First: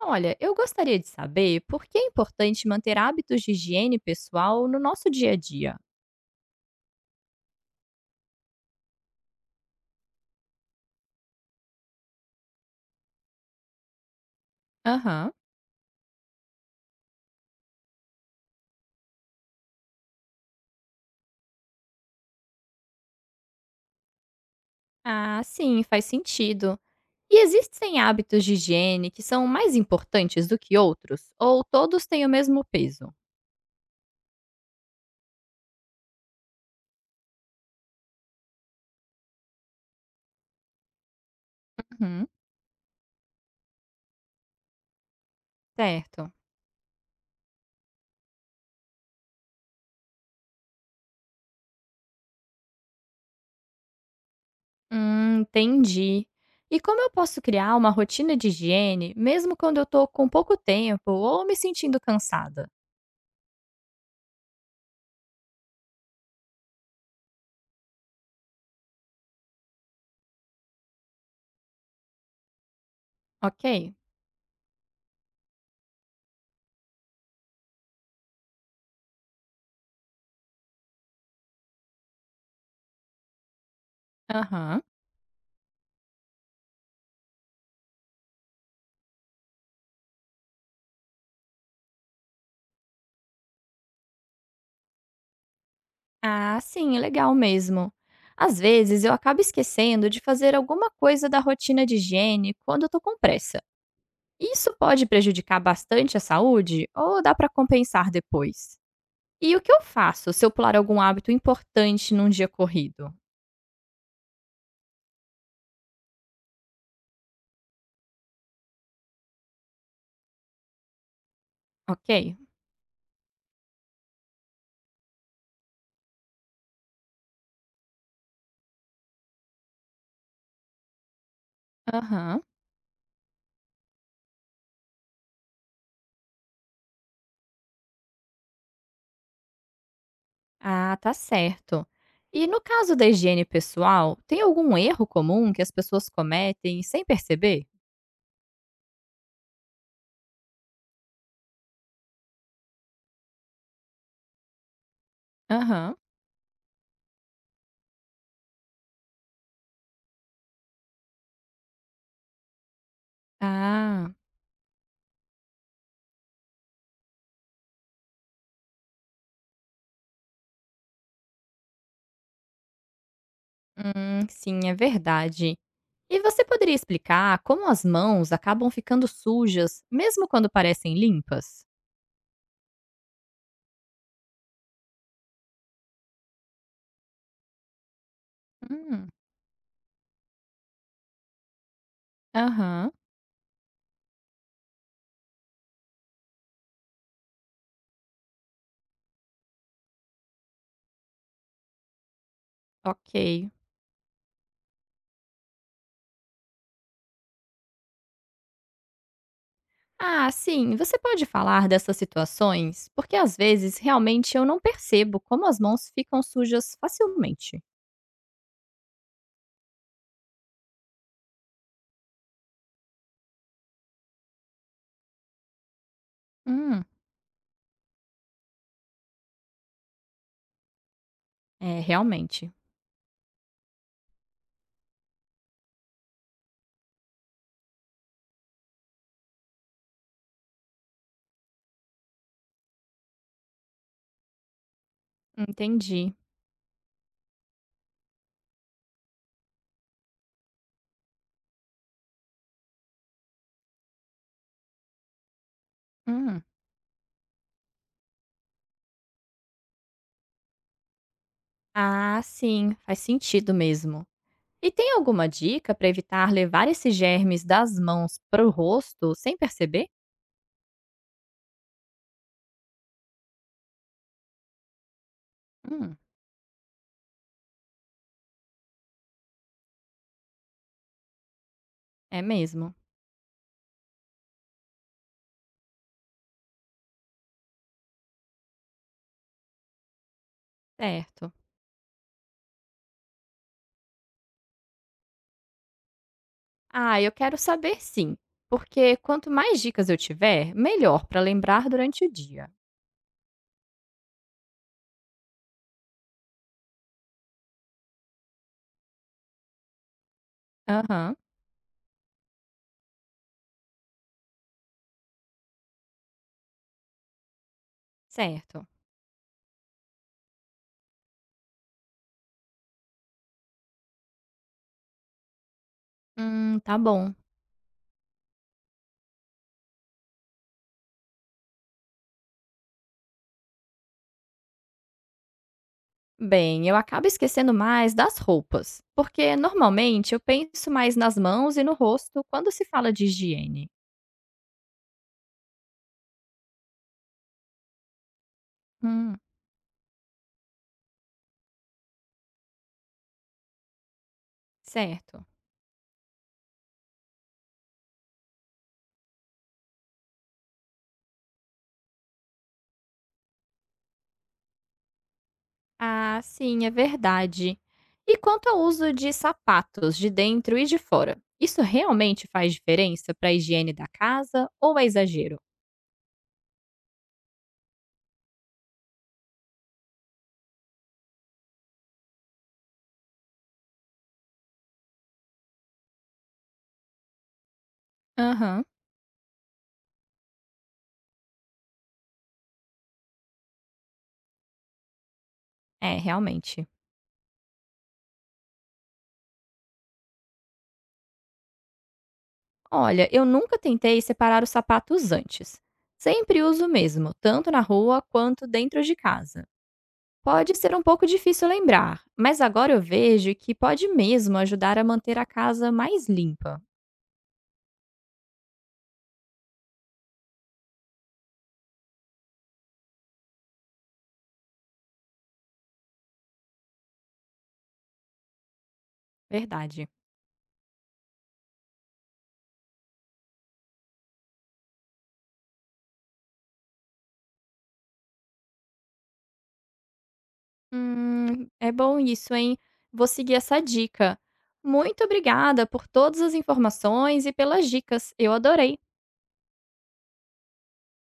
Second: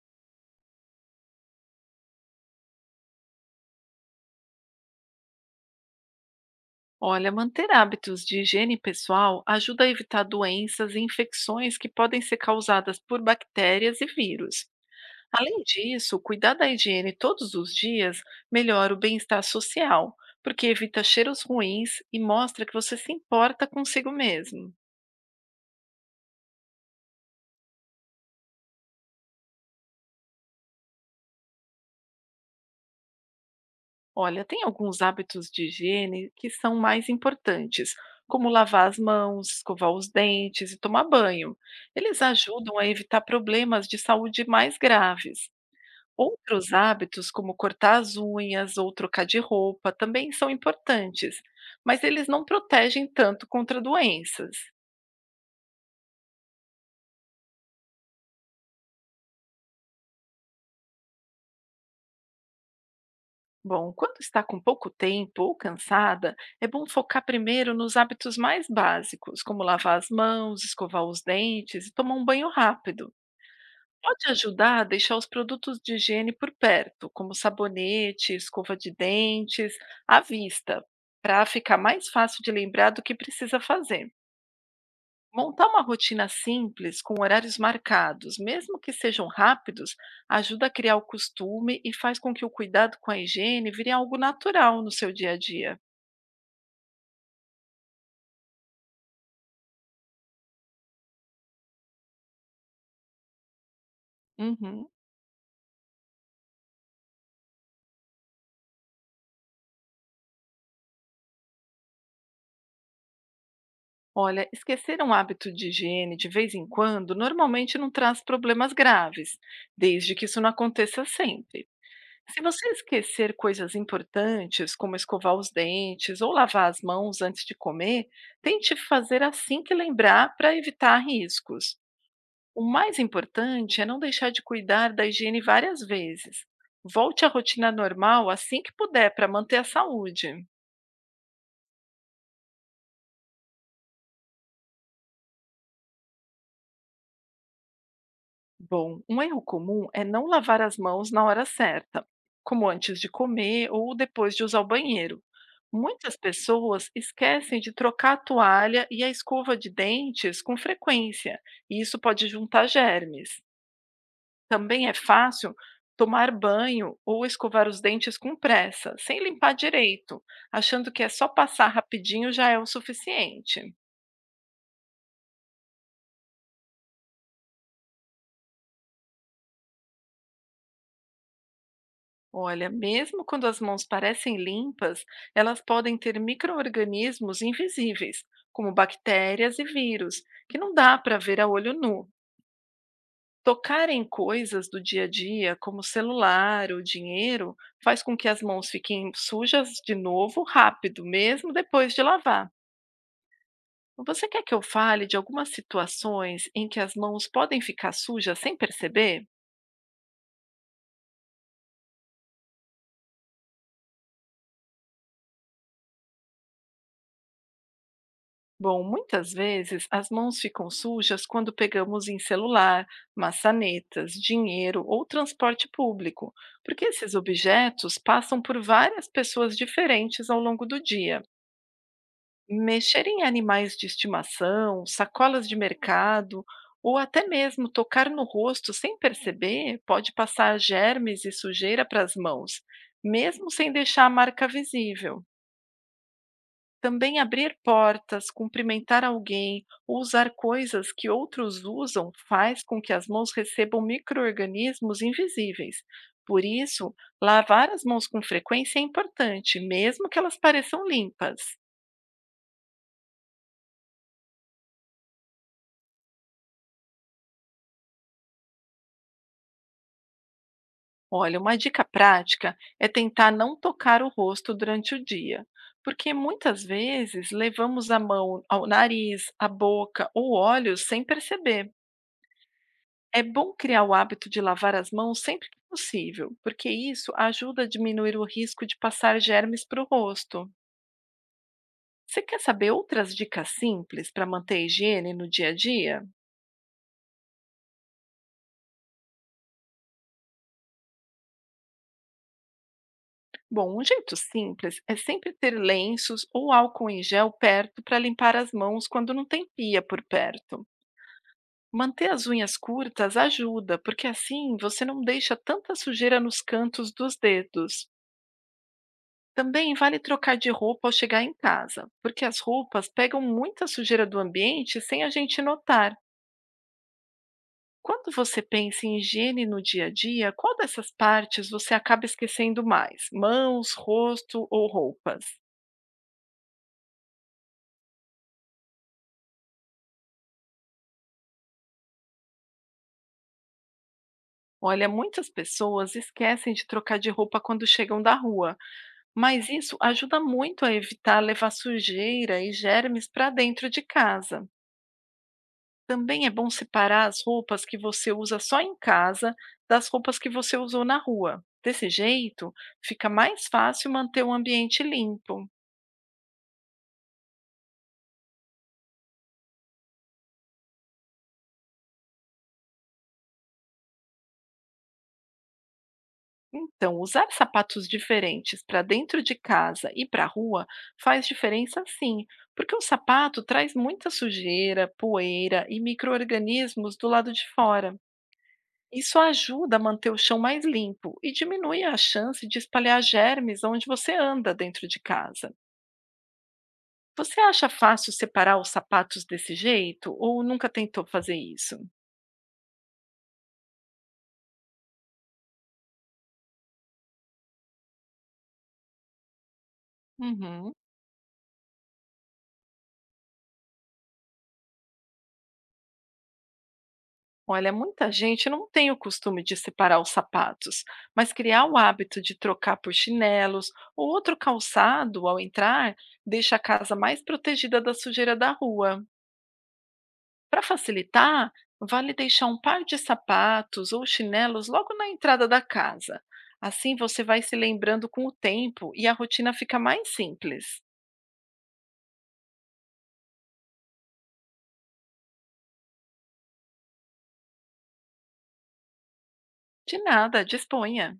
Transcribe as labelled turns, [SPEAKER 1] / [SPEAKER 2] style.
[SPEAKER 1] Olha, eu gostaria de saber por que é importante manter hábitos de higiene pessoal no nosso dia a dia.
[SPEAKER 2] Olha, manter hábitos de higiene pessoal ajuda a evitar doenças e infecções que podem ser causadas por bactérias e vírus.
[SPEAKER 1] Aham.
[SPEAKER 2] Além disso, cuidar da higiene todos os dias melhora o bem-estar social, porque evita cheiros ruins e mostra que você se importa consigo mesmo.
[SPEAKER 1] Ah, sim, faz sentido. E existem hábitos de higiene que são mais importantes do que outros? Ou todos têm o mesmo peso?
[SPEAKER 2] Olha, tem alguns hábitos de higiene que são mais importantes, como lavar as mãos, escovar os dentes e tomar banho. Eles
[SPEAKER 1] Uhum.
[SPEAKER 2] ajudam a evitar problemas de saúde mais graves.
[SPEAKER 1] Certo.
[SPEAKER 2] Outros hábitos, como cortar as unhas ou trocar de roupa, também são importantes, mas eles não protegem tanto contra doenças.
[SPEAKER 1] Entendi. E como eu posso criar uma rotina de higiene mesmo quando eu tô com pouco tempo ou me sentindo cansada?
[SPEAKER 2] Bom, quando está com pouco tempo ou cansada, é bom focar primeiro nos hábitos mais básicos, como lavar as mãos, escovar os dentes e tomar um banho rápido.
[SPEAKER 1] Ok.
[SPEAKER 2] Pode ajudar a deixar os produtos de higiene por perto, como sabonete, escova de dentes, à vista, para ficar mais fácil de lembrar do que precisa fazer.
[SPEAKER 1] Aham.
[SPEAKER 2] Montar uma rotina simples, com horários marcados, mesmo que sejam rápidos, ajuda a criar o costume e faz com que o cuidado com a higiene vire algo natural no seu dia a dia.
[SPEAKER 1] Ah, sim, é legal mesmo. Às vezes eu acabo esquecendo de fazer alguma coisa da rotina de higiene quando eu tô com pressa. Isso
[SPEAKER 2] Uhum.
[SPEAKER 1] pode prejudicar bastante a saúde ou dá pra compensar depois? E o que eu faço se eu pular algum hábito importante num dia corrido?
[SPEAKER 2] Olha, esquecer um hábito de higiene de vez em quando normalmente não traz problemas graves, desde que isso não aconteça sempre.
[SPEAKER 1] Ok?
[SPEAKER 2] Se você esquecer coisas importantes, como escovar os dentes ou lavar as mãos antes de comer, tente fazer assim que lembrar para evitar riscos.
[SPEAKER 1] Aham.
[SPEAKER 2] O mais importante é não deixar de cuidar da higiene várias vezes. Volte à rotina normal assim que puder para manter a saúde.
[SPEAKER 1] Ah, tá certo. E no caso da higiene pessoal, tem algum erro comum que as pessoas cometem sem perceber?
[SPEAKER 2] Bom, um erro comum é não lavar as mãos na hora certa, como antes de comer ou depois de usar o banheiro.
[SPEAKER 1] Aham.
[SPEAKER 2] Muitas pessoas esquecem de trocar a toalha e a escova de dentes com frequência, e isso pode juntar germes.
[SPEAKER 1] Ah,
[SPEAKER 2] Também é fácil tomar banho ou escovar os dentes com pressa, sem limpar direito, achando que é só passar rapidinho já é o suficiente.
[SPEAKER 1] sim, é verdade. E você poderia explicar como as mãos acabam ficando sujas, mesmo quando parecem limpas?
[SPEAKER 2] Olha, mesmo quando as mãos parecem limpas, elas podem ter micro-organismos invisíveis, como
[SPEAKER 1] Hum,
[SPEAKER 2] bactérias e vírus, que não dá para ver a olho nu.
[SPEAKER 1] aham,
[SPEAKER 2] Tocar em coisas do dia a dia, como celular ou dinheiro, faz com que as mãos fiquem sujas de novo rápido, mesmo depois de lavar.
[SPEAKER 1] ok.
[SPEAKER 2] Você quer que eu fale de algumas situações em que as mãos podem ficar sujas sem perceber?
[SPEAKER 1] Ah, sim, você pode falar dessas situações? Porque às vezes realmente eu não percebo como as mãos ficam sujas facilmente.
[SPEAKER 2] Bom, muitas vezes as mãos ficam sujas quando pegamos em celular, maçanetas, dinheiro ou transporte público, porque
[SPEAKER 1] Hum,
[SPEAKER 2] esses objetos passam por várias pessoas diferentes ao longo do dia.
[SPEAKER 1] é, realmente.
[SPEAKER 2] Mexer em animais de estimação, sacolas de mercado ou até mesmo tocar no rosto sem perceber pode passar germes e sujeira para as mãos, mesmo sem deixar a marca visível.
[SPEAKER 1] Entendi.
[SPEAKER 2] Também abrir portas, cumprimentar alguém ou usar coisas que outros usam faz com que as mãos recebam micro-organismos invisíveis.
[SPEAKER 1] Hum.
[SPEAKER 2] Por isso, lavar as mãos com frequência é importante, mesmo que elas pareçam limpas.
[SPEAKER 1] Ah, sim, faz sentido mesmo. E tem alguma dica para evitar levar esses germes das mãos para o rosto sem perceber?
[SPEAKER 2] Olha, uma dica prática é tentar não tocar o rosto durante o dia,
[SPEAKER 1] Hum,
[SPEAKER 2] porque muitas vezes levamos a mão ao nariz, à boca ou olhos sem perceber.
[SPEAKER 1] é mesmo.
[SPEAKER 2] É bom criar o hábito de lavar as mãos sempre que possível, porque isso ajuda a diminuir o risco de passar germes para o rosto.
[SPEAKER 1] Certo.
[SPEAKER 2] Você quer saber outras dicas simples para manter a higiene no dia a dia?
[SPEAKER 1] Ah, eu quero saber sim, porque quanto mais dicas eu tiver, melhor para lembrar durante o dia.
[SPEAKER 2] Bom, um jeito simples é sempre ter lenços ou álcool em gel perto para limpar as mãos quando não tem pia por perto.
[SPEAKER 1] Aham,
[SPEAKER 2] Manter as unhas curtas ajuda, porque assim você não deixa tanta sujeira nos cantos dos dedos.
[SPEAKER 1] certo.
[SPEAKER 2] Também vale trocar de roupa ao chegar em casa, porque as roupas pegam muita sujeira do ambiente sem a gente notar.
[SPEAKER 1] Tá bom.
[SPEAKER 2] Quando você pensa em higiene no dia a dia, qual dessas partes você acaba esquecendo mais? Mãos, rosto ou roupas?
[SPEAKER 1] Bem, eu acabo esquecendo mais das roupas, porque normalmente eu penso mais nas mãos e no rosto quando se fala de higiene.
[SPEAKER 2] Olha, muitas pessoas esquecem de trocar de roupa quando chegam da rua,
[SPEAKER 1] Hum,
[SPEAKER 2] mas isso ajuda muito a evitar levar sujeira e germes para dentro de casa.
[SPEAKER 1] certo.
[SPEAKER 2] Também é bom separar as roupas que você usa só em casa das roupas que você usou na rua. Desse jeito, fica mais fácil manter o ambiente limpo.
[SPEAKER 1] Ah, sim, é verdade. E quanto ao uso de sapatos de dentro e de fora? Isso realmente faz diferença para a higiene da casa ou é exagero?
[SPEAKER 2] Então, usar sapatos diferentes para dentro de casa e para a rua faz diferença sim, porque o sapato traz muita sujeira, poeira e micro-organismos do lado de fora.
[SPEAKER 1] Aham,
[SPEAKER 2] Isso ajuda a manter o chão mais limpo e diminui a chance de espalhar germes onde você anda dentro de casa.
[SPEAKER 1] é, realmente.
[SPEAKER 2] Você acha fácil separar os sapatos desse jeito ou nunca tentou fazer isso?
[SPEAKER 1] Olha, eu nunca tentei separar os sapatos antes. Sempre uso o mesmo, tanto na rua quanto dentro de casa. Pode ser
[SPEAKER 2] Uhum.
[SPEAKER 1] um pouco difícil lembrar, mas agora eu vejo que pode mesmo ajudar a manter a casa mais limpa.
[SPEAKER 2] Olha, muita gente não tem o costume de separar os sapatos, mas criar o hábito de trocar por chinelos ou outro calçado ao entrar deixa a casa mais protegida da sujeira da rua.
[SPEAKER 1] Verdade.
[SPEAKER 2] Para facilitar, vale deixar um par de sapatos ou chinelos logo na entrada da casa. Assim você vai se lembrando com o tempo e a rotina fica mais simples.
[SPEAKER 1] É bom isso, hein? Vou seguir essa dica. Muito obrigada por todas as informações e pelas dicas. Eu adorei.
[SPEAKER 2] De nada, disponha.